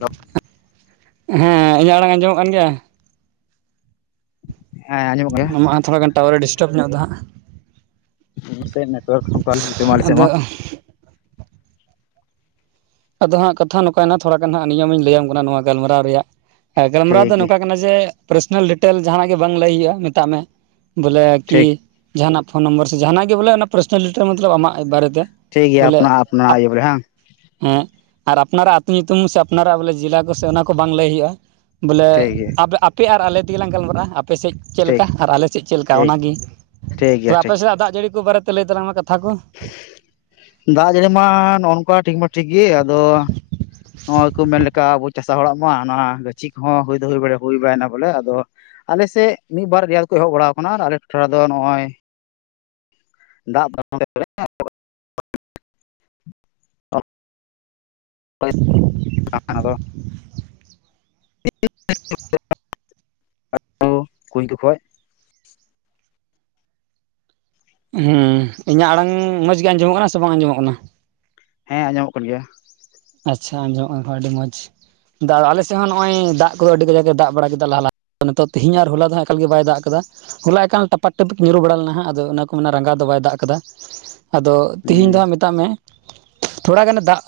ᱨ ᱦᱮᱸ ᱤᱧᱟᱹᱜ ᱟᱲᱟᱝ ᱟᱸᱡᱚᱢᱚᱜ ᱠᱟᱱ ᱜᱮᱭᱟ? ᱦᱮᱸ ᱟᱸᱡᱚᱢᱚᱜ ᱜᱮᱭᱟ ᱟᱢᱟᱜ ᱛᱷᱚᱲᱟ ᱜᱟᱱ ᱴᱟᱣᱟᱨᱮ ᱰᱤᱥᱴᱟᱵᱽ ᱧᱚᱜ ᱫᱚ ᱦᱟᱸᱜ ᱱᱚᱛᱮ ᱱᱮᱴᱣᱟᱨᱠ ᱠᱚ ᱵᱟᱞᱮ ᱥᱟᱜ ᱟᱞᱮ ᱥᱮ ᱟᱫᱚ ᱢᱟ ᱟᱫᱚ ᱦᱟᱸᱜ ᱠᱟᱛᱷᱟ ᱱᱚᱝᱠᱱᱟ ᱛᱷᱚᱲᱟ ᱜᱟᱱ ᱦᱟᱸᱜ ᱱᱤᱭᱚᱢ ᱤᱧ ᱞᱟᱹᱭᱟᱢ ᱠᱟᱱᱟ ᱱᱚᱣᱟ ᱜᱟᱞᱢᱟᱨᱟᱣ ᱨᱮᱭᱟᱜ ᱜᱟᱞᱢᱟᱨᱟᱣ ᱴᱷᱤᱠ ᱫᱚ ᱜᱮ ᱱᱚᱝᱠᱟ ᱠᱟᱱᱟ ᱡᱮ ᱯᱟᱨᱥᱚᱱᱟᱞ ᱰᱤᱴᱮᱞ ᱡᱟᱦᱱᱟᱜ ᱜᱮ ᱵᱟᱝ ᱞᱟᱹᱭ ᱦᱩᱭᱩᱜᱼᱟ ᱢᱮᱛᱟᱜ ᱢᱮ ᱵᱚᱞᱮ ᱠᱤ ᱴᱷᱤᱠ ᱡᱟᱦᱟᱸᱱᱟᱜ ᱯᱷᱳᱱ ᱱᱚᱢᱵᱚᱨ ᱥᱮ ᱡᱟᱦᱱᱟᱜ ᱜᱮ ᱵᱚᱞᱮ ᱚᱱᱟ ᱯᱟᱨᱥᱱᱟᱞᱤᱤᱴᱟᱨ ᱢᱚᱛᱞ ᱟᱟᱜᱟᱨᱮᱛᱮ ᱴᱷᱤᱠ ᱜᱮᱮᱭᱟ ᱟᱯ ᱟᱯ ᱳᱵᱮ ᱦᱮᱸ ᱦᱮᱸ ᱟᱨ ᱟᱯᱱᱟᱨᱟᱜ ᱟᱹᱛᱩ ᱧᱩᱛᱩᱢ ᱥᱮ ᱟᱯᱱᱟᱨᱟᱜ ᱵᱚᱞᱮ ᱡᱮᱞᱟ ᱠᱚᱥ ᱚᱱᱟ ᱠᱚ ᱵᱟᱝ ᱞᱟᱹᱭ ᱦᱩᱭᱩᱜᱼᱟ ᱵᱚᱞᱮ ᱴᱷᱤᱠ ᱜᱮᱭᱟ ᱟᱯᱮ ᱟᱨ ᱟᱞᱮ ᱛᱮᱜᱮᱞᱟᱝ ᱜᱟᱞᱢᱟᱨᱟᱜᱼᱟ ᱟᱯᱮᱥᱮᱫ ᱪᱮᱫ ᱴᱷᱤᱠ ᱞᱮᱠᱟ ᱟᱨ ᱟᱞᱮ ᱥᱮᱫ ᱪᱮᱫ ᱞᱮᱠᱟ ᱴᱷᱤᱠ ᱚᱱᱟᱜᱮ᱾ ᱴᱷᱤᱠ ᱜᱮᱭᱟ ᱛᱚᱵᱮ ᱟᱯᱮ ᱴᱷᱤᱠ ᱥᱮᱱᱟᱜ ᱫᱟᱜ ᱡᱟᱹᱲᱤ ᱠᱚ ᱵᱟᱨᱮᱛᱮ ᱞᱟᱹᱭ ᱛᱟᱞᱟᱢᱟ ᱠᱟᱛᱷᱟ ᱠᱚ ᱫᱟᱜ ᱡᱟᱹᱲᱤ ᱢᱟ ᱱᱚᱜᱚ ᱱᱚᱝᱠᱟ ᱴᱷᱤᱠ ᱢᱟ ᱴᱷᱤᱠ ᱜᱮ ᱟᱫᱚ ᱱᱚᱜᱚᱭ ᱠᱚ ᱢᱮᱱ ᱞᱮᱠᱟ ᱟᱵᱚ ᱪᱟᱥᱟ ᱦᱚᱲᱟᱜ ᱢᱟ ᱱᱚᱣᱟ ᱜᱟᱹᱪᱷᱤ ᱠᱚᱦᱚᱸ ᱦᱩᱭ ᱫᱚ ᱦᱩᱭ ᱵᱟᱲ ᱦᱩᱭ ᱵᱟᱲᱟᱭᱮᱱᱟ ᱵᱚᱞᱮ ᱟᱫᱚ ᱟᱞᱮᱥᱮᱫ ᱢᱤᱫ ᱵᱟᱨ ᱨᱮᱭᱛ ᱠᱚ ᱮᱦᱚᱵ ᱵᱟᱲᱟᱟᱣ ᱟᱠᱟᱱᱟ ᱟᱞᱮ ᱴᱚᱴᱷᱟ ᱨᱮᱫᱚ ᱱᱚᱜᱼᱚᱭ ᱫᱟᱜ ᱵᱟᱝ ᱚ ᱦ [unintelligible] [unintelligible] ᱠᱩᱧ ᱡᱠᱷᱚᱡ ᱦᱮᱸ ᱤᱧᱟᱹᱜ ᱟᱲᱟᱝ ᱢᱚᱡᱽ ᱜᱮ ᱟᱸᱡᱚᱢᱚᱜ ᱠᱟᱱᱟ ᱥᱮ ᱵᱟᱝ ᱟᱸᱡᱚᱢᱚᱜ ᱠᱟᱱᱟ? ᱦᱮᱸ ᱟᱸᱡᱚᱢᱚᱜ ᱠᱟᱱ ᱜᱮᱭᱟ ᱟᱪᱪᱷᱟ ᱟᱸᱡᱚᱢᱚᱜ ᱠᱟᱱ ᱠᱷᱟᱱ ᱟᱹᱰᱤ ᱢᱚᱸᱡᱽ ᱟᱞᱮ ᱥᱮᱫ ᱦᱚᱸ ᱱᱚᱜ ᱚᱭ ᱫᱟᱜ ᱠᱚᱫᱚ ᱟᱹᱰᱤ ᱠᱟᱡᱟᱠ [inaudible] ᱮ ᱫᱟᱜ ᱵᱟᱲᱟ ᱠᱮᱫᱟ ᱞᱟᱦᱟ ᱞᱟ ᱱᱤᱛᱚᱜ ᱛᱮᱦᱤᱧ ᱟᱨ ᱦᱚᱞᱟ ᱫᱚ ᱮᱠᱟᱞ ᱜᱮ ᱵᱟᱭ ᱫᱟᱜ ᱠᱟᱫᱟ ᱦᱚᱞᱟ ᱮ ᱠᱟᱱ ᱴᱟᱯᱟᱠ ᱴᱟᱯᱤᱠ ᱧᱩᱨᱩ ᱵᱟᱲᱟ ᱞᱮᱱᱟ ᱦᱟᱜᱸ ᱟᱫᱚ ᱚᱱᱟ ᱠᱚ ᱢᱟᱱᱮ ᱨᱟᱸᱜᱟ ᱫᱚ ᱵᱟᱭ ᱫᱟᱜ ᱠᱟᱫᱟ ᱟᱫᱚ ᱦᱩᱸ ᱛᱮᱦᱤᱧ ᱫᱚ ᱦᱟᱸᱜ ᱢᱮᱛᱟᱜ ᱢᱮ ᱛᱷᱚᱲᱟ ᱜᱟᱱᱮ ᱫᱟᱜ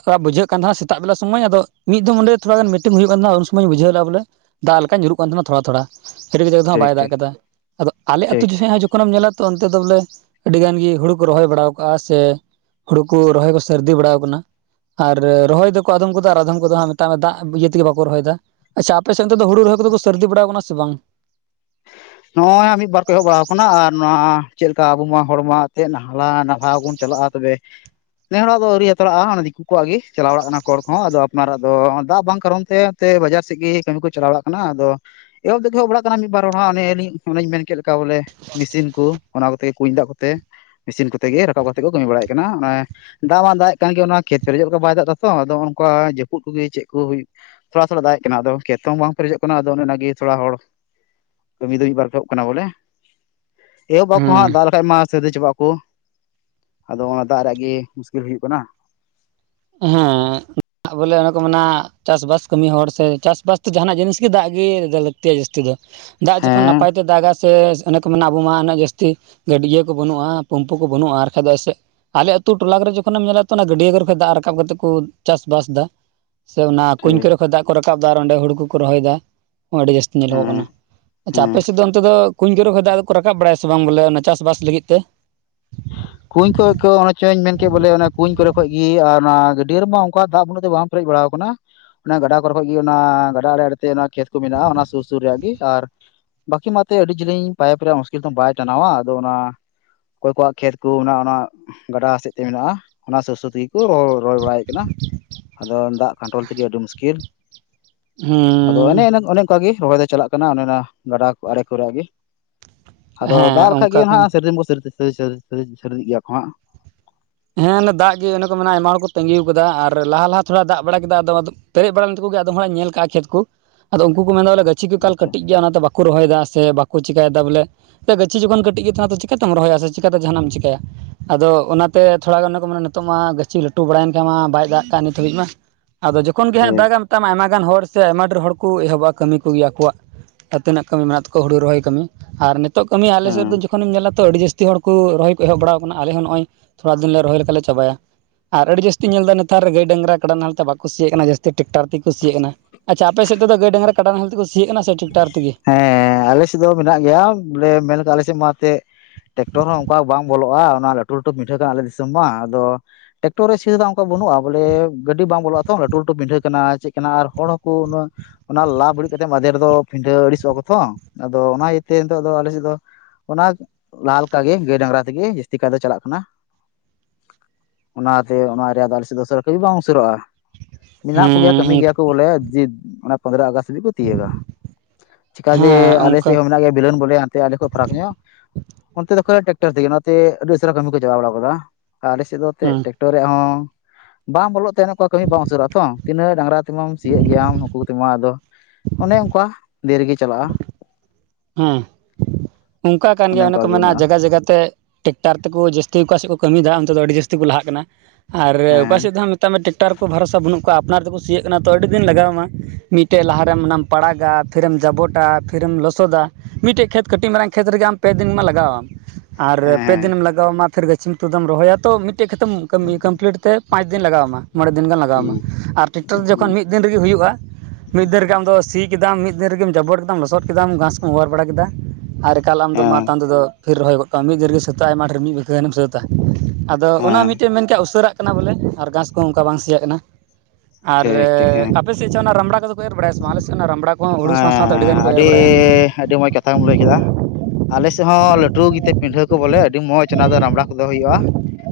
ᱟᱜ ᱵᱩᱡᱷᱟᱹᱜ ᱠᱟᱱ ᱛᱟᱦᱮᱸᱫ ᱥᱮᱛᱟᱜ ᱵᱮᱞᱟ ᱥᱚᱢᱚᱭ ᱟᱫᱚ ᱢᱤᱫᱤᱱ ᱚᱰᱮ ᱛᱷᱚᱲᱟ ᱜᱟᱱ ᱢᱤᱴᱤᱝ ᱦᱩᱭᱩᱜ ᱠᱟᱱ ᱛᱟᱦᱮᱸᱱᱟ ᱩᱱᱥᱚᱢᱚᱭᱮᱧ ᱵᱩᱡᱷᱟᱹᱣ ᱞᱮᱫᱟ ᱵᱚᱞᱮ ᱫᱟᱜ ᱞᱮᱠᱟ ᱧᱩᱨᱩᱜ ᱠᱟᱱ ᱛᱟᱦᱮᱱᱟ ᱛᱷᱚᱲᱟ ᱛᱷᱚᱲᱟ ᱠᱟᱛᱟᱮᱫᱦᱚ ᱸ ᱴᱷᱤᱠ ᱵᱟᱭ ᱫᱟᱜ ᱴᱷᱤᱠ ᱠᱟᱫᱟ ᱟᱫᱚ ᱟᱞᱮ ᱟᱹᱛᱩ ᱴᱷᱤᱠ ᱡᱚᱠᱷᱮᱡ ᱦᱚᱸ ᱛᱚᱠᱷᱚᱱᱮᱢ ᱧᱮᱞᱟ ᱛᱚ ᱚᱱᱛᱮ ᱫᱚ ᱵᱚᱞᱮ ᱟᱹᱰᱤ ᱜᱟᱱ ᱜᱮ ᱦᱩᱲᱩ ᱠᱚ ᱨᱚᱦᱚᱭ ᱵᱟᱲᱟᱣ ᱠᱟᱜᱼᱟ ᱥᱮ ᱦᱩᱲᱩ ᱠᱚ ᱨᱚᱦᱚᱭ ᱠᱚ ᱥᱟᱹᱨᱫᱤ ᱵᱟᱲᱟᱣ ᱟᱠᱟᱱᱟ ᱟᱨ ᱨᱚᱦᱚᱭ ᱫᱚᱠᱚ ᱟᱫᱷᱚᱢ ᱠᱚᱫᱚ ᱟᱨ ᱟᱫᱷᱚᱢ ᱠᱚᱫᱚ ᱢᱮᱛᱟᱜ ᱢᱮ ᱫᱟᱜ ᱤᱭᱟᱹ ᱛᱮᱜᱮ ᱵᱟᱠᱚ ᱨᱚᱦᱚᱭᱮᱫᱟ ᱟᱪᱪᱷᱟ ᱟᱯᱮᱱᱮᱫ ᱦᱲᱩ ᱨᱩ ᱠᱚᱫᱚ ᱥᱟᱨᱫᱤ ᱵᱟᱟᱣ ᱟᱠᱟᱱᱟ ᱥᱮ ᱵᱟᱝ ᱱᱚᱜᱼᱚᱭ ᱢᱤᱫ ᱵᱟᱨ ᱠᱚ ᱮᱦᱚᱵ ᱵᱟᱲᱟᱣ ᱟᱠᱟᱱᱟ ᱟᱨ ᱱᱚᱣᱟ ᱪᱮᱫ ᱞᱮᱠᱟ ᱟᱵᱚ ᱢᱟ ᱦᱚᱲᱢᱟ ᱪᱮᱫ ᱱᱟᱦᱞᱟ ᱱᱟᱞᱦᱟ ᱵᱚᱱ ᱪᱟᱞᱟᱜᱼᱟ ᱛᱚᱵᱮ ᱯᱮ ᱦᱚᱲᱟᱜ ᱫᱚ ᱟᱹᱣᱨᱤ ᱦᱟᱛᱟᱲᱟᱜᱼᱟ ᱚᱱᱟ ᱫᱤᱠᱩ ᱠᱚᱣᱟᱜ ᱜᱮ ᱪᱟᱞᱟᱣ ᱵᱟᱲᱟᱜ ᱠᱟᱱᱟ ᱠᱚ ᱦᱚᱲ ᱠᱚᱦᱚᱸ ᱟᱫᱚ ᱟᱯᱱᱟᱨᱟᱜ ᱫᱚ ᱫᱟᱜ ᱵᱟᱝ ᱠᱟᱨᱚᱱ ᱛᱮ- ᱛᱮ ᱵᱟᱡᱟᱨ ᱥᱮᱫ ᱜᱮ ᱠᱟᱹᱢᱤ ᱠᱚ ᱪᱟᱞᱟᱣ ᱵᱟᱲᱟᱜ ᱠᱟᱱᱟ ᱟᱫᱚ ᱮᱦᱚᱵ ᱫᱚᱠᱚ ᱮᱦᱚᱵ ᱵᱟᱲᱟᱜ ᱠᱟᱱᱟ ᱢᱤᱫ ᱵᱟᱨ ᱦᱚᱲᱟᱜ ᱦᱟᱱᱮ- ᱚᱱᱟᱧ ᱢᱮᱱᱠᱮᱫ ᱞᱮᱠᱟ ᱵᱚᱞᱮ ᱢᱮᱥᱤᱱ ᱠᱚ ᱚᱱᱟ ᱠᱚᱛᱮ ᱠᱩᱧ ᱫᱟᱜ ᱠᱚᱛᱮ ᱢᱮᱥᱤᱱ ᱠᱚᱛᱮ ᱜᱮ ᱨᱟᱠᱟᱵ ᱠᱟᱛᱮ ᱠᱚ ᱠᱟᱹᱢᱤ ᱵᱟᱲᱟᱭᱮᱫ ᱠᱟᱱᱟ ᱚᱱᱮ ᱫᱟᱜ ᱢᱟ ᱫᱟᱜ ᱮᱜ ᱠᱟᱱ ᱜᱮ ᱱᱚᱣᱟ ᱠᱷᱮᱛ ᱯᱨᱮᱡᱚᱜ ᱞᱮᱠᱟ ᱵᱟᱭ ᱫᱟᱜ ᱮᱫᱟᱛᱚ ᱟᱫᱚ ᱚᱱᱠᱟ ᱡᱟᱹᱯᱩ ᱠᱚᱜᱮ ᱪᱮᱫ ᱠᱚ ᱦᱩᱭᱩᱜ ᱛᱷᱚᱲᱟ ᱛᱷᱚᱲᱟ ᱫᱟᱜᱮᱡ ᱠᱟᱱᱟ ᱟᱫᱚ ᱠᱷᱮᱛ ᱦᱚᱸ ᱵᱟᱝ ᱯᱮᱨᱮᱡᱚᱜ ᱠᱟᱱᱟ ᱟᱫᱚ ᱚᱱᱮ ᱚᱱᱟᱜᱮ ᱛᱷᱚᱲᱟ ᱦᱚᱲ ᱠᱟᱹᱢᱤ ᱫᱚᱧ ᱵᱟᱨ ᱠᱚ ᱠᱟᱱᱟ ᱵᱚᱞᱮ ᱮᱦᱳ ᱵᱟᱠᱚ ᱦᱩᱸ ᱦᱟᱸᱜ ᱫᱟᱜ ᱞᱮᱠᱷᱟᱡ ᱢᱟ ᱥᱫᱤ ᱪᱟᱵᱟᱜ ᱟᱠᱚ ᱟᱫᱚ ᱚᱱᱟ ᱫᱟᱜ ᱨᱮᱭᱟᱜ ᱜᱮ ᱢᱩᱥᱠᱤᱞ ᱦᱩᱭᱩᱜ ᱠᱟᱱᱟ ᱦᱮᱸ ᱵᱚᱞᱮ ᱚᱱᱮ ᱠᱚ ᱢᱮᱱᱟ ᱪᱟᱥᱵᱟᱥ ᱠᱟᱹᱢᱤ ᱦᱚᱲ ᱥᱮ ᱪᱟᱥᱵᱟᱥ ᱫᱚ ᱡᱟᱦᱱᱟᱜ ᱡᱤᱱᱤᱥ ᱜᱮ ᱫᱟᱜ ᱜᱮ ᱞᱟᱹᱠᱛᱤᱭᱟ ᱡᱟᱹᱥᱛᱤ ᱫᱚ ᱫᱟᱜ ᱡᱚᱠᱷᱚᱱ ᱦᱮᱸ ᱱᱟᱯᱟᱭᱛᱮ ᱫᱟᱜᱟ ᱥᱮ ᱚᱱᱮ ᱠᱚ ᱢᱮᱱᱟ ᱟᱵᱚ ᱢᱟ ᱩᱱᱟᱹᱜ ᱡᱟᱹᱥᱛᱤ ᱜᱟᱹᱰᱭᱟᱹ ᱠᱚ ᱵᱟᱹᱱᱩᱜᱼᱟ ᱯᱩᱢᱯᱩ ᱠᱚ ᱵᱟᱹᱱᱩᱜᱼᱟ ᱟᱨ ᱵᱟᱠᱷᱟᱡ ᱫᱚ ᱮᱥᱮᱫ ᱟᱞᱮ ᱟᱹᱛᱩ ᱴᱚᱞᱟ ᱠᱚᱨᱮ ᱡᱚᱠᱷᱱᱮᱢ ᱧᱮᱞᱟ ᱚᱱᱟ ᱜᱰᱭᱟᱹ ᱠᱚᱨᱮ ᱠᱷᱚᱱ ᱫᱟᱜ- ᱨᱟᱠᱟᱵ ᱠᱟᱛᱮ ᱠᱚ ᱪᱟᱥᱵᱟᱥ ᱫᱟ ᱥᱮ ᱚᱱᱟ ᱠᱩᱧ ᱴᱷᱤᱠ ᱠᱚᱨᱮ- ᱫᱟᱜ ᱠᱚ ᱨᱟᱠᱟᱵ ᱫᱟ ᱟᱨ ᱚᱸᱰᱮ ᱦᱩᱲᱩ ᱠᱚᱠᱚ ᱨᱚᱦᱚᱭᱮᱫᱟ ᱟᱹᱰᱤ ᱡᱟᱹᱥᱛᱤ ᱧᱮᱞᱚᱜᱚᱜ ᱦᱮᱸ ᱠᱟᱱᱟ ᱟᱪᱪᱷᱟ ᱦᱮᱸ ᱟᱯᱮᱥᱮᱫ ᱫᱚ ᱚᱱᱛᱮ ᱫᱚ ᱠᱩᱧ ᱠᱚᱨᱮ ᱠᱷᱚᱱ ᱫᱟᱜ ᱟ ᱫᱚ ᱠᱚ ᱨᱟᱠᱟᱵ ᱵᱟᱲᱟᱭᱟ ᱥᱮ ᱵᱟᱝ ᱵᱚᱞᱮ ᱚᱱᱟ ᱪᱟᱥᱵᱟᱥ ᱞᱟᱹᱜᱤᱫ ᱛᱮ ᱠᱩᱸᱧ ᱠᱷᱚᱡ ᱠᱚ ᱪᱚᱧ ᱢᱮᱱ ᱠᱮᱫ ᱵᱚᱞᱮ ᱚᱱᱟ ᱠᱩᱸᱧ ᱠᱚᱨᱮ ᱠᱷᱚᱡ ᱜᱮ ᱟᱨ ᱚᱱᱟ ᱜᱟᱹᱰᱤᱭᱟᱹ ᱨᱮᱢᱟ ᱚᱱᱠᱟ ᱫᱟᱜ ᱵᱩᱜ ᱫᱚ ᱵᱟᱝ- ᱯᱮᱨᱮᱡ ᱵᱟᱲᱟᱣ ᱟᱠᱟᱱᱟ ᱚᱱᱟ ᱜᱟᱰᱟ ᱠᱚᱨᱮ ᱠᱷᱚᱡ ᱜᱮ ᱚᱱᱟ ᱜᱟᱰᱟ ᱟᱲᱮ ᱟᱲᱮ ᱛᱮ ᱠᱷᱮᱛ ᱠᱚ ᱢᱮᱱᱟᱜᱼᱟ ᱚᱱᱟ ᱥᱩᱨ ᱥᱩᱨ ᱨᱮᱭᱟᱜ ᱜᱮ ᱟᱨ ᱵᱟᱠᱤ ᱢᱟᱛᱮ ᱟᱹᱰᱤ ᱡᱤᱞᱤᱧ ᱯᱟᱭᱤᱯ ᱨᱮᱭᱟᱜ ᱢᱩᱥᱠᱤᱞ ᱫᱚ ᱵᱟᱭ ᱴᱟᱱᱟᱣᱟ ᱟᱫᱚ ᱚᱱᱟ ᱚᱠᱚᱭ ᱠᱚᱣᱟᱜ- ᱠᱷᱮᱛ ᱠᱚ ᱚᱱᱟ ᱚᱱᱟ ᱜᱟᱰᱟ ᱥᱮᱫ ᱛᱮ ᱢᱮᱱᱟᱜᱼᱟ ᱚᱱᱟ ᱥᱩᱨ ᱥᱩᱨ ᱛᱮᱜᱮ- ᱠᱚ ᱨ ᱨᱚᱦᱚᱭ ᱵᱟᱲᱟᱭᱮᱫ ᱠᱟᱱᱟ ᱟᱫᱚ ᱫᱟᱜ ᱠᱚᱱᱴᱨᱳᱞ ᱛᱮᱜᱮ ᱟᱹᱰᱤ ᱢᱩᱥᱠᱤᱞ ᱟᱫᱚ ᱚᱱᱮ ᱦᱮᱸ ᱚᱱᱮ- ᱚᱱᱠᱟᱜᱮ ᱨᱚᱦᱚᱭ ᱫᱚ ᱪᱟᱞᱟᱜ ᱠᱟᱱᱟ ᱚᱱᱮ ᱚᱱᱟ ᱜᱟᱰᱟ ᱟᱲᱮ ᱠᱚᱨᱮ ᱜᱮ ᱟᱫᱚ ᱫᱟᱜ ᱦᱮᱸ ᱞᱮᱠᱷᱟᱡ ᱚᱱᱠᱟ ᱜᱮ ᱠᱟᱱ ᱦᱟᱸᱜ ᱥᱟᱹᱨᱫᱤ ᱵ ᱥᱟᱹᱨᱤᱫᱤ ᱜᱮᱭᱟ ᱠᱚ ᱦᱟᱸᱜ ᱦᱮᱸ ᱚᱱᱟ ᱫᱟᱜ ᱜᱮ ᱚᱱᱮ ᱠᱚ ᱢᱮᱱᱟ ᱟᱭᱢᱟ ᱦᱚᱲ ᱠᱚ ᱛᱟᱹᱜᱤᱣ ᱠᱟᱫᱟ ᱟᱨ ᱞᱟᱦᱟ ᱞᱟᱦᱟ ᱛᱷᱚᱲᱟ ᱫᱟᱜ ᱵᱟᱲᱟ ᱠᱮᱫᱟ ᱟᱫᱚ ᱚᱱᱟᱫᱚ ᱯᱮᱨᱮᱡ ᱵᱟᱲᱟ ᱞᱮᱱᱛᱟᱠᱚ ᱜᱮ ᱟᱫᱚᱢ ᱦᱚᱲᱟ ᱧᱮᱞ ᱠᱟᱜ ᱠᱷᱮᱛ ᱠᱚ ᱟᱫᱚ ᱩᱱᱠᱩ ᱠᱚ ᱢᱮᱱᱫᱟ ᱵᱚᱞᱮ ᱜᱟᱹᱪᱷᱤ ᱠᱚ ᱠᱟᱞ ᱟᱪᱪᱷᱟ ᱠᱟᱹᱴᱤᱡ ᱜᱮᱭᱟ ᱚᱱᱟ ᱫᱚ ᱵᱟ- ᱵᱟᱠᱚ ᱨᱚᱦᱚᱭᱮᱫᱟ ᱥᱮ ᱵᱟᱠᱚ ᱪᱮᱠᱟᱭᱮᱫᱟ ᱵᱚᱞᱮ ᱜᱟᱹᱪᱷᱤ ᱡᱠᱷᱚᱱ ᱠᱟᱹᱴᱤᱡ ᱜᱮ ᱛᱟᱦᱮᱱᱟ ᱛᱚ ᱪᱤᱠᱟᱛᱮᱢ ᱨᱚᱦᱚᱭᱟ ᱥᱮ ᱪᱤᱠᱟᱛᱮ ᱡᱟᱦᱟᱱᱟᱜ ᱮᱢ ᱪᱤᱠᱟᱹᱭᱟ ᱟᱫᱚ ᱚᱱᱟ- ᱛᱮ ᱛᱷᱚᱲᱟ ᱜᱟᱱ ᱠᱚ ᱢᱮᱱᱟ ᱱᱤᱛᱚᱜ ᱢᱟ ᱜᱟᱹᱪᱷᱤ ᱞᱟᱹᱴᱩ ᱵᱟᱲᱟᱭᱮᱱ ᱠᱷᱟᱱ ᱢᱟ ᱵᱟᱭ ᱫᱟᱜ ᱱᱤᱛ ᱦᱟᱹᱵᱤᱡ ᱢᱟ ᱟᱫᱚ ᱡᱚᱠᱷᱚᱱ ᱜᱮ ᱴᱷᱤᱠ ᱦᱟᱸᱜ ᱫᱟᱜᱟᱢ ᱴᱷᱤᱠ᱾ ᱢᱮᱛᱟᱢᱟ ᱟᱭᱢᱟ ᱜᱟᱱ ᱦᱚᱲ ᱥᱮ ᱟᱭᱢᱟ ᱰᱷᱮᱨ ᱦᱚᱲ ᱠᱚ ᱮᱦᱚᱵᱚᱜᱼᱟ ᱠᱟᱹᱢᱤ ᱠᱚᱜᱮ ᱟᱠᱚᱣᱟᱜ ᱟᱛᱮᱱᱟᱜ ᱠᱟᱹᱢᱤ ᱢᱮᱱᱟᱜ ᱛᱟᱠᱚᱣᱟ ᱦᱩᱲᱩ ᱨᱚᱦᱚᱭ ᱠᱟᱹᱢᱤ ᱟᱨ ᱱᱤᱛ- ᱱᱤᱛᱚᱜ ᱠᱟᱹᱢᱤ ᱟᱞᱮ ᱦᱮᱸ ᱥᱮᱫ ᱫᱚ ᱡᱚᱠᱷᱚᱱᱮᱢ ᱧᱮᱞᱟ ᱛᱚ ᱟᱹᱰᱤ ᱡᱟᱹᱥᱛᱤ ᱦᱚᱲ ᱠᱚ ᱨᱚᱦᱚᱭ ᱠᱚ ᱮᱦᱚᱵ ᱵᱟᱲᱟᱣ ᱟᱠᱟᱱᱟ ᱟᱞᱮ ᱦᱚᱸ ᱱᱚᱜᱼᱚᱭ ᱾ ᱛᱷᱚᱲᱟ ᱫᱤᱱ ᱞᱮ ᱨᱚᱦᱚᱭ ᱞᱮᱠᱷᱟᱡ ᱞᱮ ᱪᱟᱵᱟᱭᱟ ᱾ ᱟᱨ ᱟᱹᱰᱤ ᱡᱟᱹᱥᱛᱤ ᱧᱮᱞ ᱮᱫᱟ ᱱᱮᱛᱟᱨ ᱨᱮᱜᱮ ᱰᱟᱝᱨᱟ ᱠᱟᱰᱟ ᱱᱟᱦᱮᱞᱛᱮ ᱵᱟᱠᱚ ᱥᱤᱭᱟᱜ ᱠᱟᱱᱟ ᱡᱟᱹᱥᱛᱤ ᱴᱨᱟᱠᱴᱟᱨ ᱛᱮᱜᱮᱠᱚ ᱥᱤᱭᱟᱜ ᱠᱟᱱᱟ ᱟᱪᱪᱷᱟ ᱟᱯᱮᱥᱮᱫᱚ ᱫᱟ ᱜᱟ ᱰᱟᱝᱨᱟ ᱠᱟᱰᱟ ᱱᱟᱦᱮᱞ ᱛᱮᱠᱚ ᱥᱤᱭᱟᱜ ᱠᱟᱱᱟ ᱥᱮ ᱴᱨᱟᱠᱴᱟᱨ ᱛᱮᱜᱮ ᱮᱫ ᱫᱚ [inaudible] ᱢᱮᱱᱟᱜ ᱜᱮᱭᱟ ᱵᱚᱞᱮ ᱢᱮᱱ ᱟᱞᱮᱥᱮᱫ ᱢᱟ ᱮᱱᱛᱮᱫ ᱴᱨᱮᱠᱴᱚᱨ ᱦᱚᱸ ᱚᱱᱠᱟ ᱵᱟᱝ ᱵᱚᱞᱚᱜᱼᱟ ᱚᱱᱟ ᱞᱟᱹᱴᱩ ᱞᱟᱹᱴᱩ ᱢᱤᱴᱷᱟᱹ ᱠᱟᱱᱟ ᱟᱞᱮ ᱫᱤᱥᱚᱢ ᱢᱟ ᱟᱫᱚ ᱴᱨᱟᱠᱴᱚᱨ ᱨᱮ ᱥᱤᱭᱮᱫᱟ ᱚᱱᱠᱟ ᱵᱟᱹᱱᱩᱜᱼᱟ ᱵᱚᱞᱮ ᱜᱟᱹᱰᱤ ᱵᱟᱝ ᱵᱚᱞᱚᱜᱼᱟ ᱛᱚ ᱞᱟᱹᱴᱩ ᱞᱟᱹᱴᱩ ᱵᱤᱰᱟᱹ ᱠᱟᱱᱟ ᱪᱮᱫ ᱠᱟᱱᱟ ᱟᱨ ᱦᱚᱲ ᱦᱚᱸᱠᱚ ᱚᱱᱟ ᱞᱟ ᱵᱟᱹᱲᱤᱡ ᱠᱟᱛᱮ ᱢᱟᱫᱷᱮ ᱨᱮᱫᱚ ᱯᱤᱰᱷᱟᱹ ᱟᱹᱲᱤᱥᱚᱜᱼᱟᱚ ᱛᱚ ᱟᱫᱚ ᱚᱱᱟ ᱤᱭᱟᱹᱛᱮ ᱱᱤᱛᱚᱜ ᱫᱚ ᱟᱞᱮ ᱥᱮᱫ ᱫᱚ ᱚᱱᱟ ᱞᱟᱦᱟ ᱞᱮᱠᱟᱜᱮ ᱜᱟᱹᱭ ᱰᱟᱝᱨᱟ ᱛᱮᱜᱮ ᱡᱟᱹᱥᱛᱤ ᱠᱟᱭ ᱫᱚ ᱪᱟᱞᱟᱜ ᱠᱟᱱᱟ ᱚᱱᱟᱛᱮ ᱚᱱᱟ ᱨᱮᱭᱟᱜ ᱟᱞ ᱥᱮᱫ ᱫᱚᱥᱟᱹᱨᱟ ᱠᱟᱹᱤᱡ ᱵᱟᱝ ᱩᱥᱟᱹᱨᱚᱜᱼᱟ ᱾ ᱢᱮᱱᱟᱜ ᱠᱚᱜᱮᱭᱟ ᱠᱟᱹᱢᱤ ᱦᱮᱸ ᱜᱮᱭᱟ ᱠᱚ ᱵᱚᱞᱮ ᱡᱮᱚᱱᱮ ᱯᱚᱸᱫᱽᱨᱚ ᱟᱜᱚᱥᱴ ᱦᱟᱹᱵᱤᱡ ᱠᱚ ᱛᱤᱭᱳᱜᱟ ᱾ ᱪᱮᱠᱟᱹ ᱦᱮᱸ ᱡᱮ ᱟᱞᱮᱥᱮᱫ ᱚᱱᱠᱟ ᱦᱚᱸ ᱢᱮᱱᱟᱜ ᱜᱮᱭᱟ ᱵᱤᱞᱚᱱ ᱵᱚᱞᱮᱭᱟ ᱾ ᱟᱞᱮ ᱠᱷᱚᱡ ᱯᱷᱟᱨᱟᱠ ᱧᱚᱜ ᱚᱱᱛᱮ ᱫᱚ ᱠᱷ ᱴᱨᱟᱠᱴᱟᱨ ᱛᱮᱜᱮ ᱱᱚᱛᱮ ᱟᱹᱰᱤ ᱩᱥᱟᱨᱟ ᱠᱟᱹᱢᱤ ᱠᱚ ᱪᱟᱵᱟ ᱵᱟᱲᱟ ᱟᱠᱟᱫᱟ ᱾ ᱟᱞᱮᱥᱮᱫ ᱫᱚ ᱮᱱᱛᱮᱫ ᱦᱮᱸ ᱴᱮᱠᱴᱚᱨ ᱨᱮᱭᱟᱜ ᱦᱚᱸ ᱵᱟᱝ ᱵᱚᱞᱚᱜ ᱛᱟᱦᱮᱱᱠᱟ ᱠᱟᱹᱢᱤ ᱵᱟᱝᱢ ᱩᱪᱩᱨᱚᱜᱼᱟ ᱛᱚ ᱛᱤᱱᱟᱹᱜ ᱰᱟᱝᱨᱟ ᱛᱮᱢᱟᱢ ᱥᱤᱭᱳᱜ ᱜᱮᱭᱟᱢ ᱱᱩᱠᱩ ᱠᱚ ᱛᱮᱢ ᱟᱫᱚ ᱚᱱᱮ ᱚᱱᱠᱟ ᱫᱨᱤᱜᱮ ᱪᱟᱞᱟᱜᱼᱟ ᱾ ᱦᱮᱸ ᱚᱱᱠᱟ ᱠᱟᱱ ᱜᱮᱭᱟ ᱚᱱᱮ ᱚᱱᱠᱟ ᱠᱚ ᱜᱮ ᱢᱮ ᱢᱮᱱᱟᱜᱼᱟ ᱡᱟᱭᱜᱟ ᱡᱟᱭᱜᱟᱛᱮ ᱴᱮᱠᱴᱟᱨ ᱛᱮᱠᱚ ᱡᱟᱹᱥᱛᱤ ᱚᱠᱟ ᱥᱮᱫ ᱠᱚ ᱠᱟᱹᱢᱤᱭᱮᱫᱟ ᱚᱱᱛᱮ ᱫᱚ ᱟᱹᱰᱤ ᱡᱟᱹᱥᱛᱤ ᱠᱚ ᱞᱟᱦᱟᱜ ᱠᱟᱱᱟ ᱾ ᱟᱨ ᱚᱠᱟ ᱦᱮᱸ ᱥᱮᱫ ᱫᱚᱦ ᱢᱮᱛᱟᱜ ᱢᱮ ᱴᱮᱠᱴᱟᱨ ᱠᱚ ᱵᱷᱚᱨᱥᱟ ᱵᱟᱹᱱᱩᱜ ᱠᱚᱣᱟ ᱟᱯᱱᱟᱨ ᱨᱮ ᱫᱚᱠᱚ ᱠᱩᱥᱤᱭᱟᱹᱜ ᱠᱟᱱᱟ ᱛᱚ ᱟᱹᱰᱤ ᱫᱤᱱ ᱞᱟᱜᱟᱣᱟᱢᱟ ᱢᱤᱫᱴᱮᱡ ᱞᱟᱦᱟᱨᱮᱢ ᱚᱱᱟᱢ ᱯᱟᱲᱟᱜᱟ ᱯᱷᱤᱨᱮᱢ ᱡᱟᱵᱚᱴᱟ ᱯᱷᱤᱨᱮᱢ ᱞᱚᱥ ᱥᱚᱫᱟ ᱢᱤᱫᱴᱮᱱ ᱠᱷᱮᱛ ᱠᱟᱹᱴᱤᱡ ᱢᱟᱨᱟᱝ ᱠᱷᱮᱛ ᱨᱮᱜᱮ ᱟᱢ ᱯᱮ ᱫᱤᱱᱢᱟ ᱞᱟᱜᱟᱣᱟᱢ ᱟᱨ ᱦᱮᱸ ᱯᱮ ᱦᱮᱸ ᱫᱤᱱᱮᱢ ᱞᱟᱜᱟᱣᱟ ᱾ ᱞᱟᱜᱟᱣᱟᱢᱟ ᱯᱷᱤᱨ ᱜᱟᱹᱪᱷᱤᱩᱛᱩ ᱫᱚᱢ ᱨᱚᱦᱚᱭᱟ ᱛᱚ ᱢᱤᱫᱴᱮᱡ ᱠᱷᱮᱛᱢ ᱠᱚᱢᱯᱞᱤᱴ ᱛᱮ ᱯᱟᱸᱪ ᱫᱤᱱ ᱞᱟᱜᱟᱣᱟᱢᱟ ᱢᱚᱬᱮ ᱫᱤᱱ ᱜᱟᱱ ᱞᱟᱜᱟᱣ ᱟᱢᱟ ᱟᱨ ᱴᱠᱴᱟᱨ ᱦᱩᱸ ᱡᱚᱠᱷᱚᱱ ᱢᱤᱫ ᱫᱤᱱ ᱨᱮᱜᱮ ᱦᱩᱭᱩᱜᱼᱟ ᱾ ᱢᱤᱫ ᱫᱤᱱ ᱨᱮᱜᱮ ᱟᱢ ᱫᱚ ᱥᱤ ᱠᱮᱫᱟᱢ ᱢᱤᱫ ᱫᱤᱱ ᱨᱮᱜᱮᱢ ᱡᱟᱵᱚᱨ ᱠᱮᱫᱟᱢ ᱞᱚᱥᱚᱫ ᱠᱮᱫᱟᱢ ᱜᱟᱥ ᱚᱣᱟᱨ ᱵᱟᱲᱟ ᱠᱮᱫᱟ ᱟᱨ ᱮᱠᱟᱞ ᱟᱢ ᱫᱚ ᱦᱮᱸ ᱢᱟᱛ ᱛᱟᱢ ᱛᱮᱫ ᱯᱷᱤᱨ ᱨᱚᱦᱚᱭ ᱜᱚᱫ ᱠᱟᱜ ᱢᱮ ᱢᱤᱫ ᱫᱷ ᱨᱮ ᱜᱮ ᱥᱟᱹᱛᱟᱹᱜᱼᱟ ᱟᱭᱢᱟ ᱰᱷᱮᱨ ᱢᱤᱫ ᱵᱤᱜᱷᱟᱹ ᱜᱟᱱ ᱮᱢ ᱥᱟ. ᱛ ᱾ ᱟᱫᱚ ᱚᱱᱟ ᱦᱮᱸ ᱢᱤᱫᱴᱮᱡ ᱢᱮᱱ ᱠᱮᱫᱟ ᱩᱥᱟᱹᱨᱟᱜ ᱠᱟᱱᱟ ᱵᱚᱞᱮ ᱟᱨ ᱜᱷᱟᱸᱥ ᱠᱚᱦᱚᱸ ᱚᱱᱠᱟ ᱵᱟᱝ ᱥᱤᱭᱟᱜ ᱠᱟᱱᱟ ᱾ ᱟᱨ ᱴᱷᱤᱠ ᱴᱷᱤᱠ ᱦᱮᱸ ᱟᱯᱮ ᱥᱮᱫ ᱪᱮ ᱚᱱᱟ ᱨᱟᱢᱲᱟ ᱠᱚᱫᱚ ᱠᱚ ᱮᱨ ᱵᱟᱲᱟᱭᱟ ᱥᱮ ᱵᱟᱝ ᱟᱞᱮ ᱥᱮᱫ ᱚᱱᱟ ᱨᱟᱢᱲᱟ ᱠᱚ ᱠᱚᱦᱚᱸ ᱦᱩᱲᱩ ᱥᱟᱶ ᱥᱟᱶᱛᱮ ᱦᱮᱸ ᱟᱹᱰᱤᱜᱟᱱ ᱮᱨ ᱟᱹᱰᱤ ᱵᱟᱲᱟᱭᱟ ᱟᱹᱰᱤ ᱢᱚᱸᱡᱽ ᱠᱟᱛᱷᱟ ᱠᱟᱛᱷᱟᱢ ᱞᱟᱹᱭ ᱠᱮᱫᱟ ᱟᱞᱮᱮᱥᱮᱫ ᱦᱚᱸ ᱞᱟᱹᱴᱩ ᱜᱮᱛᱮ ᱯᱤᱰᱟᱹ ᱠᱚ ᱵᱚᱞᱮ ᱟᱹᱰᱤ ᱢᱚᱸᱡᱽ ᱚᱱᱟ ᱫᱚ ᱨᱟᱢᱲᱟ ᱠᱚᱫᱚ ᱦᱩᱭᱩᱜᱼᱟ ᱾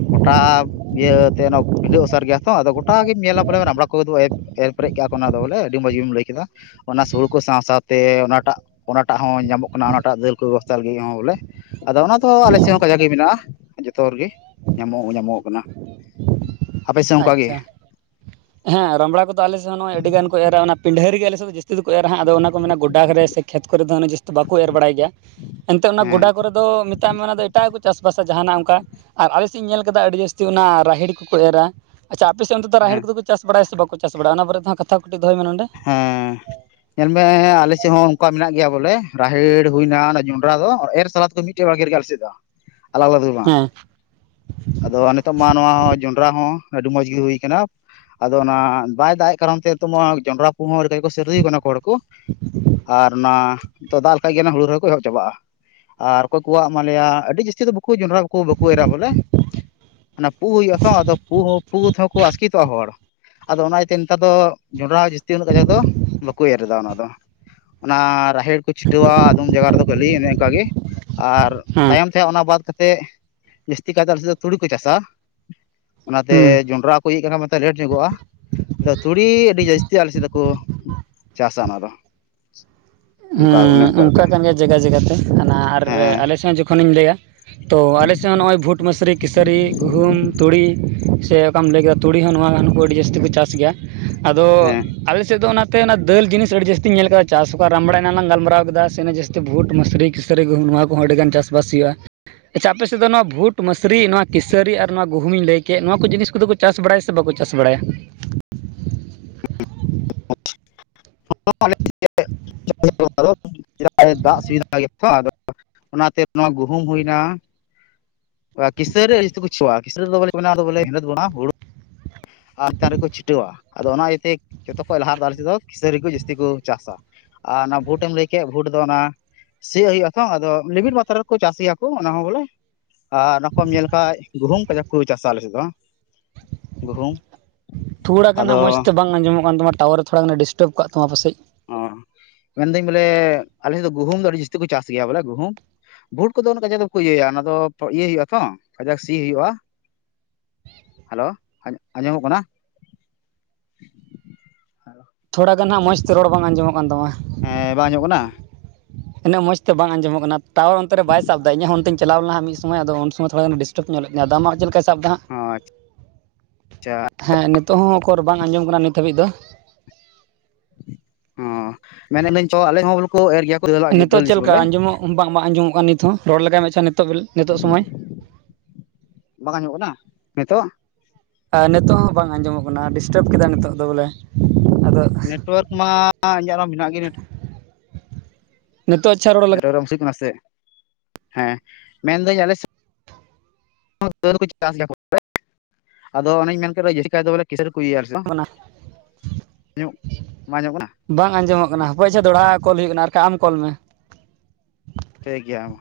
ᱜᱚᱴᱟ ᱤᱭᱟᱹᱛᱮ ᱚᱱᱟ ᱯᱤᱰᱟᱹ ᱚᱥᱟᱨ ᱜᱮᱭᱟ ᱛᱚ ᱟᱫᱚ ᱜᱚᱴᱟ ᱜᱮᱢ ᱧᱮᱞᱟ ᱵᱚᱞᱮ ᱨᱟᱵᱲᱟ ᱠᱚᱫᱚ ᱮᱠ ᱮᱨ ᱯᱮᱨᱮᱡ ᱠᱼᱟ ᱠᱚ ᱚᱱᱟ ᱫᱚ ᱵᱚᱞᱮ ᱟᱹᱰᱤ ᱢᱚᱸᱡᱽ ᱜᱮᱢ ᱞᱟᱹᱭ ᱠᱮᱫᱟ ᱾ ᱚᱱᱟ ᱥᱩᱲᱩ ᱠᱚ ᱥᱟᱶ ᱥᱟᱶᱛᱮ ᱚᱱᱟᱴᱟᱜ ᱚᱱᱟᱴᱟᱜ ᱦᱚᱸ ᱧᱟᱢᱚᱜ ᱠᱟᱱᱟ ᱚᱱᱟᱴᱟᱜ ᱫᱟᱹᱞ ᱠᱚ ᱵᱮᱵᱚᱥᱛᱟ ᱞᱟᱹᱜᱤᱫ ᱦᱚᱸ ᱵᱚᱞᱮ ᱟᱫᱚ ᱚᱱᱟ ᱫᱚ ᱟᱞᱮ ᱥᱮᱫ ᱦᱚᱸᱠᱟ ᱡᱟᱜᱮ ᱢᱮᱱᱟᱜᱼᱟ ᱡᱚᱛᱚ ᱨᱮᱜᱮ ᱜᱮ ᱧᱟᱢᱚᱜ ᱧᱟᱢᱚᱜ ᱠᱟᱱᱟ ᱾ ᱟᱪᱷᱟ ᱾ ᱦᱮᱸ ᱨᱟᱢᱲᱟ ᱠᱚᱫᱚ ᱟᱞᱮᱮᱫ ᱦᱚᱸᱜᱼᱚᱭ ᱟᱹᱰᱤ ᱜᱟᱱ ᱠᱚ ᱮᱨᱟ ᱚᱱᱟ ᱯᱤᱰᱷᱟᱹ ᱨᱤ ᱜᱮ ᱟᱞᱮ ᱥᱮᱫ ᱫᱚ ᱡᱟᱹᱥᱛᱤ ᱫᱚ ᱮᱨᱟ ᱦᱟᱸ ᱟᱫᱚ ᱚᱱᱟ ᱢᱮ ᱢᱮᱱᱟᱜᱼᱟ ᱜᱚᱰᱟᱜ ᱨᱮ ᱥᱮ ᱠᱷᱮᱛ ᱠᱚᱨᱮ ᱫᱚ ᱚᱱᱟ ᱡᱥᱛᱤ ᱵᱟᱠᱚ ᱮᱨ ᱵᱟᱲᱟᱭ ᱜᱮᱭᱟ ᱾ ᱮᱱᱛᱮᱫ ᱚᱱᱟ ᱦᱮᱸ ᱜᱚᱰᱟ ᱠᱚᱨᱮ ᱫᱚ ᱢᱮᱛᱟᱜ ᱢᱮ ᱚᱱᱟ ᱫᱚ ᱮᱴᱟᱜᱟᱜ ᱠᱚ ᱪᱟᱥᱵᱟᱥᱟ ᱡᱟᱦᱟᱸᱱᱟᱜ ᱚᱱᱠᱟ ᱟᱨ ᱟᱞᱮ ᱥᱮᱫ ᱤᱧ ᱧᱮᱞ ᱟᱠᱟᱫᱟ ᱟᱹᱰᱤ ᱡᱟᱹᱥᱛᱤ ᱚᱱᱟ ᱨᱟᱦᱮᱦᱲ ᱠᱚᱠᱚ ᱮᱨᱟ ᱟᱪᱷᱟ ᱟᱯᱮᱥᱮᱫ ᱚᱱᱛᱮ ᱫᱚ ᱨᱟᱦᱮᱲ ᱦᱮᱸ ᱠᱚᱫᱚ ᱠᱚ ᱪᱟᱥ ᱵᱟᱲᱟᱭᱟ ᱥᱮ ᱵᱟᱠᱚ ᱪᱟᱥ ᱵᱟᱲᱟᱭ ᱚᱱᱟ ᱵᱟᱨᱮ ᱛᱮᱦᱸ ᱠᱟᱛᱷᱟ ᱠᱟᱴᱤᱡ ᱫᱚᱭ ᱢᱮ ᱱᱚᱰᱮ ᱦ [inaudible] ᱧᱮᱞ ᱢᱮ ᱟᱞᱮ ᱥᱮᱫ ᱦᱚᱸ ᱚᱱᱠᱟ ᱢᱮᱱᱟᱜ ᱜᱮᱭᱟ ᱵᱚᱞᱮ ᱨᱟᱦᱮᱲ ᱦᱩᱭᱱᱟ ᱚᱱᱟ ᱡᱚᱸᱰᱨᱟ ᱫᱚ ᱮᱨ ᱥᱟᱞᱟᱫ ᱫᱚ ᱢᱤᱫ ᱢᱤᱴᱮᱡ ᱵᱟᱲᱜᱮ ᱨᱮᱜᱮ ᱟᱞᱮ ᱥᱮᱛ ᱫᱚ ᱟᱞᱟᱫᱟ ᱫᱚ ᱵᱟᱝ [unintelligible] ᱦᱮ [inaudible] ᱟᱫᱚ ᱱᱤᱛᱚᱜ ᱢᱟ ᱱᱚᱣᱟ ᱦᱚᱸ ᱡᱚᱱᱰᱨᱟ ᱦᱚᱸ ᱟᱹᱰᱤ ᱢᱚᱸᱡᱽ ᱜᱮ ᱦᱩᱭ ᱠᱟᱱᱟ ᱾ ᱟᱫᱚ ᱚᱱᱟ ᱵᱟᱭ ᱫᱟᱜ ᱮ ᱠᱟᱨᱚᱱ ᱛᱮ ᱛᱚ ᱡᱚᱸᱰᱨᱟ ᱯᱩᱦᱚᱸ ᱦᱚᱸ ᱥᱟᱹᱨᱫᱤ ᱠᱟᱱᱟ ᱦᱩᱭ ᱠᱟᱱᱟ ᱠᱚ ᱟᱨ ᱚᱱᱟ ᱛ ᱫᱟᱜ ᱞᱮᱠᱷᱟᱡ ᱜᱮ ᱦᱩᱲᱩ ᱨᱚᱦᱚᱭ ᱠᱚ ᱮᱦᱚᱵ ᱪᱟᱵᱟᱜᱼᱟ ᱾ ᱟᱨ ᱚᱠᱚᱭ ᱠᱚᱣᱟᱜ ᱢᱮᱭᱟ ᱟᱹᱰᱤ ᱡᱟᱹᱥᱛᱤ ᱫᱚ ᱵᱟᱠᱚ ᱡᱚᱱᱰᱨᱟ ᱵᱟᱠᱚ ᱮᱨᱟ ᱵᱚᱞᱮ ᱚᱱᱟ ᱯᱩ ᱦᱩᱭᱩᱜ ᱟ ᱛᱚ ᱟᱫᱚ ᱯᱩ ᱛᱮᱦᱚᱸᱠᱚ ᱟᱥᱠᱮ ᱪᱠᱤᱛᱚᱜᱼᱟ ᱦᱚᱲ ᱟᱫᱚ ᱚᱱᱟ ᱤᱭᱟᱹᱛᱮ ᱱᱮᱛᱟᱨ ᱫᱚ ᱡᱚᱸᱰᱨᱟ ᱡᱟᱥ ᱡᱟᱹᱥᱛᱤ ᱩᱱᱟᱹᱜ ᱠᱟᱡᱟᱠ ᱫᱚ ᱵᱟᱠᱚ ᱮᱨ ᱮᱫᱟ ᱚᱱᱟ ᱫᱚ ᱚᱱᱟ ᱨᱟᱦᱮᱲ ᱠᱚ ᱪᱷᱤᱴᱟᱹᱣᱟ ᱟᱫᱚᱢ ᱡᱟᱭᱜᱟ ᱨᱮᱫᱚ ᱠᱷᱟᱹᱞᱤ ᱚᱱᱮ ᱚᱱᱠᱟ ᱜᱮ ᱟᱨ ᱦᱮᱸ ᱛᱟᱭᱚᱢ ᱛᱮ ᱚᱱᱟ ᱵᱟᱫᱽ ᱠᱟᱛᱮᱫ ᱡᱟᱹᱥᱛᱤ ᱠᱟᱭᱛᱮ ᱟᱞᱮ ᱥᱮᱫ ᱫᱚ ᱛᱩᱲᱤ ᱠᱚ ᱪᱟᱥᱟ ᱚᱱᱟ ᱛᱮ ᱦᱩᱸ ᱡᱚᱱᱰᱨᱟ ᱤᱭᱟᱹᱜ ᱠᱟᱱᱟ ᱞᱮᱴ ᱧᱚᱜᱚᱜᱼᱟ ᱟᱫᱚ ᱛᱩᱲᱤ ᱟᱹᱰᱤ ᱡᱟᱹᱥᱛᱤ ᱟᱞᱮ ᱥᱮᱫ ᱫᱚᱠᱚ ᱪᱟᱥᱟ ᱚᱱᱟᱫᱚ ᱦᱮᱸ ᱚᱱᱠᱟ ᱠᱟᱱ ᱜᱮᱭᱟ ᱡᱟᱜᱟ ᱡᱟᱜᱟᱛᱮ ᱦᱟᱱᱟ ᱟᱨ ᱦᱮᱸ ᱟᱞᱮ ᱥᱮᱫ ᱡᱚᱠᱷᱚᱱᱤᱧ ᱞᱟᱹᱭᱟ ᱾ ᱛᱚ ᱟᱞᱮ ᱥᱮᱫ ᱦᱚᱸ ᱱᱚᱜᱼᱚᱭ ᱵᱷᱩᱴ ᱢᱥᱨᱤ ᱠᱮᱥᱟᱹᱨᱤ ᱜᱩᱦᱩᱢ ᱛᱩᱲᱤ ᱥᱮ ᱠᱟᱢ ᱞᱟᱹᱭ ᱠᱮᱫᱟ ᱛᱩᱲᱤ ᱦᱚᱸ ᱱᱚᱣᱟᱠᱩ ᱟᱹᱰᱤ ᱡᱟᱹᱥᱛᱤ ᱠᱚ ᱪᱟᱥ ᱜᱮᱭᱟ ᱟᱫᱚ ᱦᱮᱸ ᱟᱞᱮᱥᱮᱫ ᱫᱚ ᱚᱱᱟ ᱚᱱᱟ ᱫᱟᱹᱞ ᱡᱤᱱᱤᱥ ᱟᱹᱰᱤ ᱡᱟᱹᱥᱛᱤᱧ ᱧᱮᱞ ᱟᱠᱟᱫᱟ ᱪᱟᱥ ᱨᱟᱢᱵᱲᱮᱱᱟ ᱞᱟᱝ ᱜᱟᱞᱢᱟᱨᱟᱣ ᱠᱮᱫᱟ ᱥᱮᱱᱹ ᱡᱟᱹᱥᱛᱤ ᱵᱷᱩᱴ ᱢᱥᱨᱤ ᱠᱤᱥᱟᱹᱨᱤ ᱜᱩᱦᱩᱢ ᱱᱚᱣᱟ ᱠᱚᱦᱚᱸ ᱟᱹᱰᱤᱜᱟᱱ ᱪᱟᱥᱵᱟᱥ ᱦᱩᱭᱩᱜᱼᱟ ᱾ ᱟᱪᱪᱷᱟ ᱟᱯᱮ ᱥᱮᱫ ᱫᱚ ᱱᱚᱣᱟ ᱵᱷᱩᱴ ᱢᱥᱨᱤ ᱱᱚᱣᱟ ᱠᱤᱥᱟᱹᱨᱤ ᱟᱨ ᱱᱚᱣᱟ ᱜᱩᱦᱩᱢᱤᱧ ᱞᱟᱹᱭ ᱠᱮᱫ ᱱᱚᱣᱟ ᱠᱚ ᱡᱤᱱᱤᱥ ᱠᱚᱫᱚ ᱠᱚ ᱪᱟᱥ ᱵᱟᱲᱟᱭᱟ ᱥᱮ ᱵᱟᱠᱚ ᱪᱟᱥ ᱵᱟᱲᱟᱭᱟ [unintelligible] [unintelligible] ᱟᱫᱚ ᱫᱟᱜ ᱥᱩᱵᱤᱫᱷᱟ ᱜᱮᱭᱟ ᱛᱚ ᱟᱫᱚ ᱚᱱᱟᱛᱮ ᱱᱚᱣᱟ ᱜᱩᱦᱩᱢ ᱦᱩᱭ ᱮᱱᱟ ᱠᱷᱤᱥᱟᱹᱨᱤ ᱨᱮ [unintelligible] [unintelligible] ᱦᱩᱲᱩ ᱟᱨᱛᱮ ᱨᱮᱠᱚ ᱪᱷᱤᱴᱟᱹᱣᱟ ᱟᱫᱚ ᱚᱱᱟ ᱤᱭᱟᱹᱛᱮ ᱡᱚᱛᱚ ᱠᱷᱚᱡ ᱞᱟᱦᱟ ᱫᱟᱨᱮ ᱛᱮᱫᱚ ᱠᱤᱥᱟᱹᱨᱤ ᱠᱚ ᱡᱟᱹᱥᱛᱤ ᱠᱚ ᱪᱟᱥᱟ ᱟᱨ ᱚᱱᱟ ᱵᱷᱩᱴᱮᱢ ᱞᱟᱹᱭ ᱠᱮᱫ ᱵᱷᱩᱴ ᱫᱚ ᱚᱱᱟ ᱥᱤᱭᱟᱜ ᱦᱩᱭᱩᱜ ᱟᱛᱚ ᱟᱫᱚ ᱞᱤᱢᱤᱴ ᱢᱟᱛᱨᱟ ᱨᱮᱠᱚ ᱪᱟᱥ ᱜᱮᱭᱟ ᱠᱚ ᱚᱱᱟ ᱦᱚᱸ ᱵᱚᱞᱮ ᱟᱨ ᱚᱱᱟ ᱠᱚᱢ ᱧᱮᱞ ᱠᱷᱟᱡ ᱜᱩᱦᱩᱢ ᱠᱟᱡᱟᱠ ᱠᱚ ᱪᱟᱥᱟ ᱟᱞᱮᱥᱮᱫ ᱫᱚ ᱜᱩᱦᱩᱢ ᱛᱷᱚᱲᱟ ᱜᱟᱱ ᱦᱟᱜ ᱟᱫᱚ ᱢᱚᱡᱽ ᱛᱮ ᱵᱟᱝ ᱟᱸᱡᱚᱜ ᱠᱟᱱ ᱛᱟᱢᱟ ᱴᱟᱣᱟᱨ ᱛᱷᱚᱲᱟᱜᱟᱱ ᱮ ᱰᱤᱥᱴᱟᱵ ᱟᱠᱟᱫ ᱛᱟᱢᱟ ᱯᱟᱥᱮᱡ ᱚ ᱢᱮᱱ ᱮᱫᱟᱹᱧ ᱵᱚᱞᱮ ᱟᱞᱮᱫ ᱫᱚ ᱜᱩᱦᱩᱢ ᱫᱚ ᱟᱹᱰᱤ ᱡᱟᱹᱥᱛᱤ ᱠᱚ ᱪᱟᱥ ᱜᱮᱭᱟ ᱵᱚᱞᱮ ᱜᱩᱦᱩᱢ ᱵᱷᱩᱴ ᱠᱚᱫᱚ ᱠᱟᱡᱟᱠ ᱫᱚᱠᱚ ᱤᱭᱟᱹᱭᱟ ᱚᱱᱟ ᱫᱚ ᱤᱭᱟᱹᱭ ᱦᱩᱭᱩᱜᱼᱟ ᱛᱚ ᱠᱟᱡᱟᱠ ᱥᱤ ᱦᱩᱭᱩᱜᱼᱟ ᱦᱮᱞᱳ ᱟᱸᱡᱚᱢᱚᱜ ᱠᱟᱱᱟ ᱦᱮᱞᱳ ᱛᱷᱚᱲᱟᱱᱜᱟᱱ ᱦᱟᱸᱜ ᱢᱚᱸᱡᱽ ᱛᱮ ᱨᱚᱲ ᱵᱟᱝ ᱟᱸᱡᱚᱢᱚᱜ ᱠᱟᱱ ᱛᱟᱢᱟ ᱦᱮᱸ ᱵᱟᱝ ᱟᱸᱡᱚᱢᱚᱜ ᱠᱟᱱᱟ ᱩᱱᱟᱹᱜ ᱢᱚᱸᱡᱽ ᱵᱟᱝ ᱛᱮ ᱵᱟᱝ ᱟᱸᱡᱚᱜ ᱠᱟᱱᱟ ᱴᱟᱣᱟᱨ ᱚᱱᱛᱮ ᱵᱟᱭ ᱥᱟᱵ ᱮᱫᱟ ᱤᱧᱟᱜ ᱚᱱᱛᱮᱧ ᱪᱟᱞᱟᱣ ᱞᱮᱱᱟ ᱢᱤᱫ ᱥᱚᱢᱚᱭ ᱟᱫᱚ ᱩᱱ ᱥᱚᱢᱚᱭ ᱛᱷᱚᱲᱟ ᱜᱟᱱ ᱮ ᱰᱤᱥ ᱴᱟᱵ ᱧᱚᱜᱮᱫ ᱛᱤᱧᱟ ᱟᱫᱚ ᱟᱢᱟᱜ ᱪᱮᱫ ᱞᱮᱠᱟ ᱥᱟᱵ ᱮᱫᱟ ᱦᱟᱜ ᱦᱚᱸ ᱟᱪᱪᱷᱟ ᱦᱮᱸ ᱱᱤᱛᱚᱜ ᱦᱚᱸ ᱚᱠᱚᱨ ᱵᱟᱝ ᱟᱸᱡᱚᱢ ᱠᱟᱱᱟ ᱱᱤᱛ ᱦᱟᱹᱵᱤᱡ ᱫᱚ ᱚ ᱢᱮᱱᱮᱫ ᱟᱞᱤᱧ ᱟᱞᱮ ᱦᱚᱸ [unintelligible] ᱠᱚ ᱮᱨ ᱜᱮᱭᱟ ᱠᱚ ᱫᱟᱹᱞᱟᱜ ᱫᱟᱹᱞ ᱱᱤᱛᱚᱜ ᱡᱤᱱᱤᱥ ᱪᱮᱫ ᱞᱮᱠᱟ ᱵᱚᱞᱮ ᱟᱸᱡᱚᱢᱚᱜ ᱵᱟᱝ ᱟᱸᱡᱚᱢᱚᱜ ᱠᱟᱱᱟ ᱱᱤᱛ ᱦᱚᱸ ᱨᱚᱲ ᱞᱮᱜᱟᱭ ᱢᱮᱥᱮ ᱱᱤᱛᱚᱜ ᱱᱤᱛᱚᱜ ᱥᱚᱢᱚᱭ ᱵᱟᱝ ᱟᱸᱡᱚᱢᱚᱜ ᱠᱟᱱᱟ ᱱᱤᱛᱳᱜ ᱱᱤᱛᱚᱜ ᱦᱚᱸ ᱵᱟᱝ ᱟᱸᱡᱚᱢᱚᱜ ᱠᱟᱱᱟ ᱰᱤᱥᱴᱟᱵᱽ ᱠᱮᱫᱟ ᱱᱤᱛᱚᱜ ᱫᱚ ᱵᱚᱞᱮ ᱟᱫᱚ ᱱᱮᱴᱣᱟᱨᱠ ᱢᱟ ᱤᱧᱟᱹᱜ ᱦᱚᱸ ᱢᱮᱱᱟᱜ ᱜᱮ ᱱ ᱱᱤᱛᱚᱜ ᱟᱪᱪᱷᱟ ᱨᱚᱲ ᱞᱟᱜᱟᱣ ᱱᱮᱴᱳᱣᱟᱨᱠ [unintelligible] ᱠᱟᱱᱟ ᱥᱮ ᱦᱮᱸ ᱢᱮᱱᱫᱟᱹᱧ ᱟᱞᱮ ᱥᱮᱫ [unintelligible] ᱠᱚ ᱪᱟᱥ ᱜᱮᱭᱟ ᱠᱚ ᱟᱫᱚ ᱚᱱᱮᱧ ᱢᱮᱱ ᱠᱮᱫ ᱡᱟᱥᱛᱤ ᱠᱟᱭ ᱫᱚ ᱵᱚᱞᱮ ᱠᱮᱥᱟᱨᱤ ᱠᱚ ᱦᱩᱭᱩᱜᱟ ᱟᱞᱮ ᱥᱮᱫ ᱦᱚ ᱠᱟᱱᱟ ᱵᱟᱝ ᱟᱸᱡᱚᱢᱚᱜ ᱠᱟᱱᱟ ᱵᱟᱝ ᱟᱸᱡᱚᱢᱚᱜ ᱠᱟᱱᱟ ᱦᱟᱯᱚᱭ ᱪᱮ ᱫᱚᱦᱲᱟ ᱠᱚᱞ ᱦᱩᱭᱩᱜ ᱠᱟᱱᱟ ᱟᱨ ᱵᱟᱠᱷᱟᱱ ᱟᱢ ᱠᱚᱞ ᱢᱮ ᱴᱷᱤᱠ ᱜᱮᱭᱟ ᱢᱟ